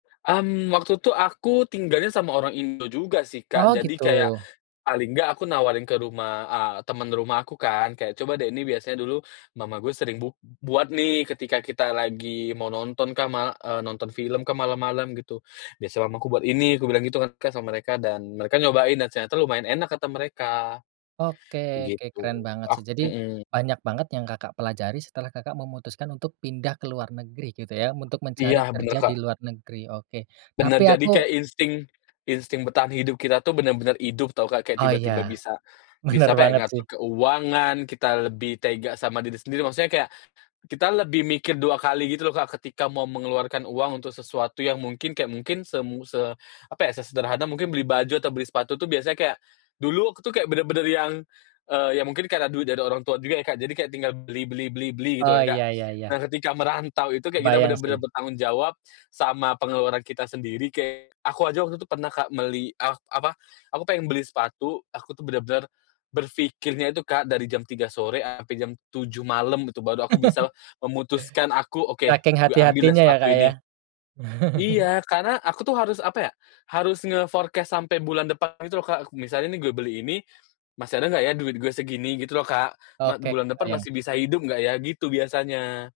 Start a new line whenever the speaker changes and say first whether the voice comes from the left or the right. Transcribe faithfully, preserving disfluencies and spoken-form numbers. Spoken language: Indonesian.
left: Mmm, waktu tuh aku tinggalnya sama orang Indo juga sih, Kak.
right: Oh,
left: Jadi kayak,
right: gitu?
left: paling enggak aku nawarin ke rumah eee, temen rumah aku kan, kayak, "Coba deh, ini biasanya dulu mama gue sering bu buat nih, ketika kita lagi mau nonton kan, ma," eee, "nonton film kah, malam-malam," gitu. "Biasa mamaku buat ini," aku bilang gitu kan kan, sama mereka, dan mereka nyobain, dan ternyata, lumayan enak kata mereka,
right: Oke oke
left: gitu.
right: keren banget
left: Oh
right: sih. Jadi,
left: mhm.
right: banyak banget yang Kakak pelajari, setelah Kakak memutuskan untuk pindah ke luar negeri, gitu ya, untuk
left: Iya,
right: mencari
left: benar
right: kerja
left: Kak.
right: di luar negeri? Oke,
left: Benar.
right: tapi
left: Jadi
right: aku
left: kayak insting insting bertahan hidup kita tuh, benar-benar hidup tahu Kak, kayak,
right: Oh, iya.
left: tiba-tiba bisa
right: Benar
left: bisa, apa ya,
right: banget sih.
left: ngatur keuangan, kita lebih tega sama diri sendiri. Maksudnya kayak, kita lebih mikir dua kali, gitu loh Kak, ketika mau mengeluarkan uang untuk sesuatu yang mungkin kayak mungkin semu se apa ya, se sederhana, mungkin beli baju, atau beli sepatu tuh, biasanya kayak, dulu waktu kayak, benar-benar yang, eee, iya mungkin karena duit dari orang tua juga ya Kak, jadi kayak tinggal beli beli beli beli, gitu
right: Oh,
left: kan Kak.
right: iya iya iya.
left: Nah, ketika merantau itu, kita kayak
right: Kebayang
left: benar-benar
right: sih.
left: bertanggung jawab sama pengeluaran kita sendiri, kayak, aku aja waktu itu pernah Kak, meli ak apa, aku pengen beli sepatu, aku tuh benar-benar, berpikirnya itu Kak, dari jam tiga sore sampai jam tujuh malam, gitu, baru aku bisa memutuskan aku, "Oke,
right: Saking
left: gue ambil ya,
right: hati-hatinya ya,
left: sepatu
right: Kak, ya?
left: ini." Iya! Karena, aku tuh, harus, apa ya, harus nge-forecast sampai bulan depan gitu loh, Kak, misalnya nih, "Gue beli ini, masih ada nggak ya duit, gue, segini?" gitu loh Kak, "Mat
right: Oke,
left: bulan depan
right: kebayang.
left: masih bisa hidup nggak ya?" gitu, biasanya.